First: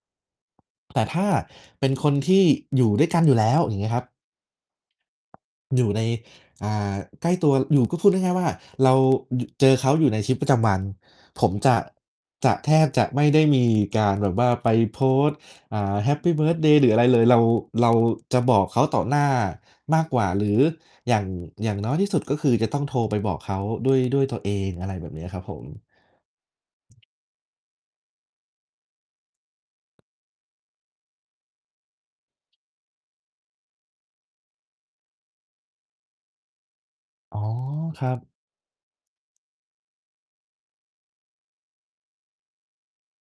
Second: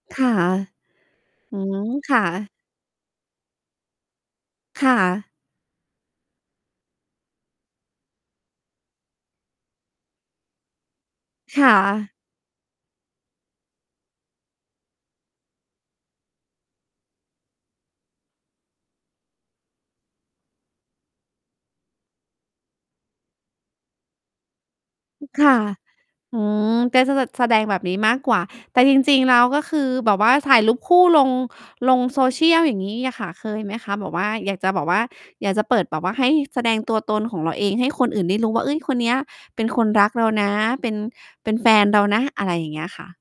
ค่ะ แต่ถ้าอืม เป็นคคน่ทีะ ่อยู่ด้วยกันอยู่แล้ว อย่างเงี้ยครับ ค่ะ อยู่ใน อ่า ใกล้ตัวอยู่ ก็พูดง่าย ๆ ว่าเรา อยู่ เจอเขาอยู่ในชีวิตประจำวัน ผมคจ่ะ ะ จะแทบจะไม่ได้มีการแบบว่าไปโพสต์ อ่า แฮปปีเบิร์ทเดย์หรืออะไรเลย เรา เราจะบอกเขาต่อหน้ามากกว่าหรืออย่าง อย่างน้อยที่สุด ก็คือจะต้องโทรไปบอกเขาด้วย ด้วยตัวเอง อะไรแบบนี้อ ครับค่ผะ ม อืม ใกล้ ส ส แสดงแบบนี้มากกว่า แต่จริง ๆ แล้วก็คือแบบว่าถ่ายรูปคู่ลง ลง Social อย่างงี้อะค่ะ เคยไหมคะ? แบบว่า อยากจะแบบว่า อยากจะเปิดแบบว่าให้แสดงตัวตนอข๋ออ งเราเองให้คครนัอืบ ่นได้รู้ว่า เอ้ย คนนี้เป็นคนรักเรานะ เป็น เป็นแฟนเรานะ? อะไรอย่างเงี้ยค่ะ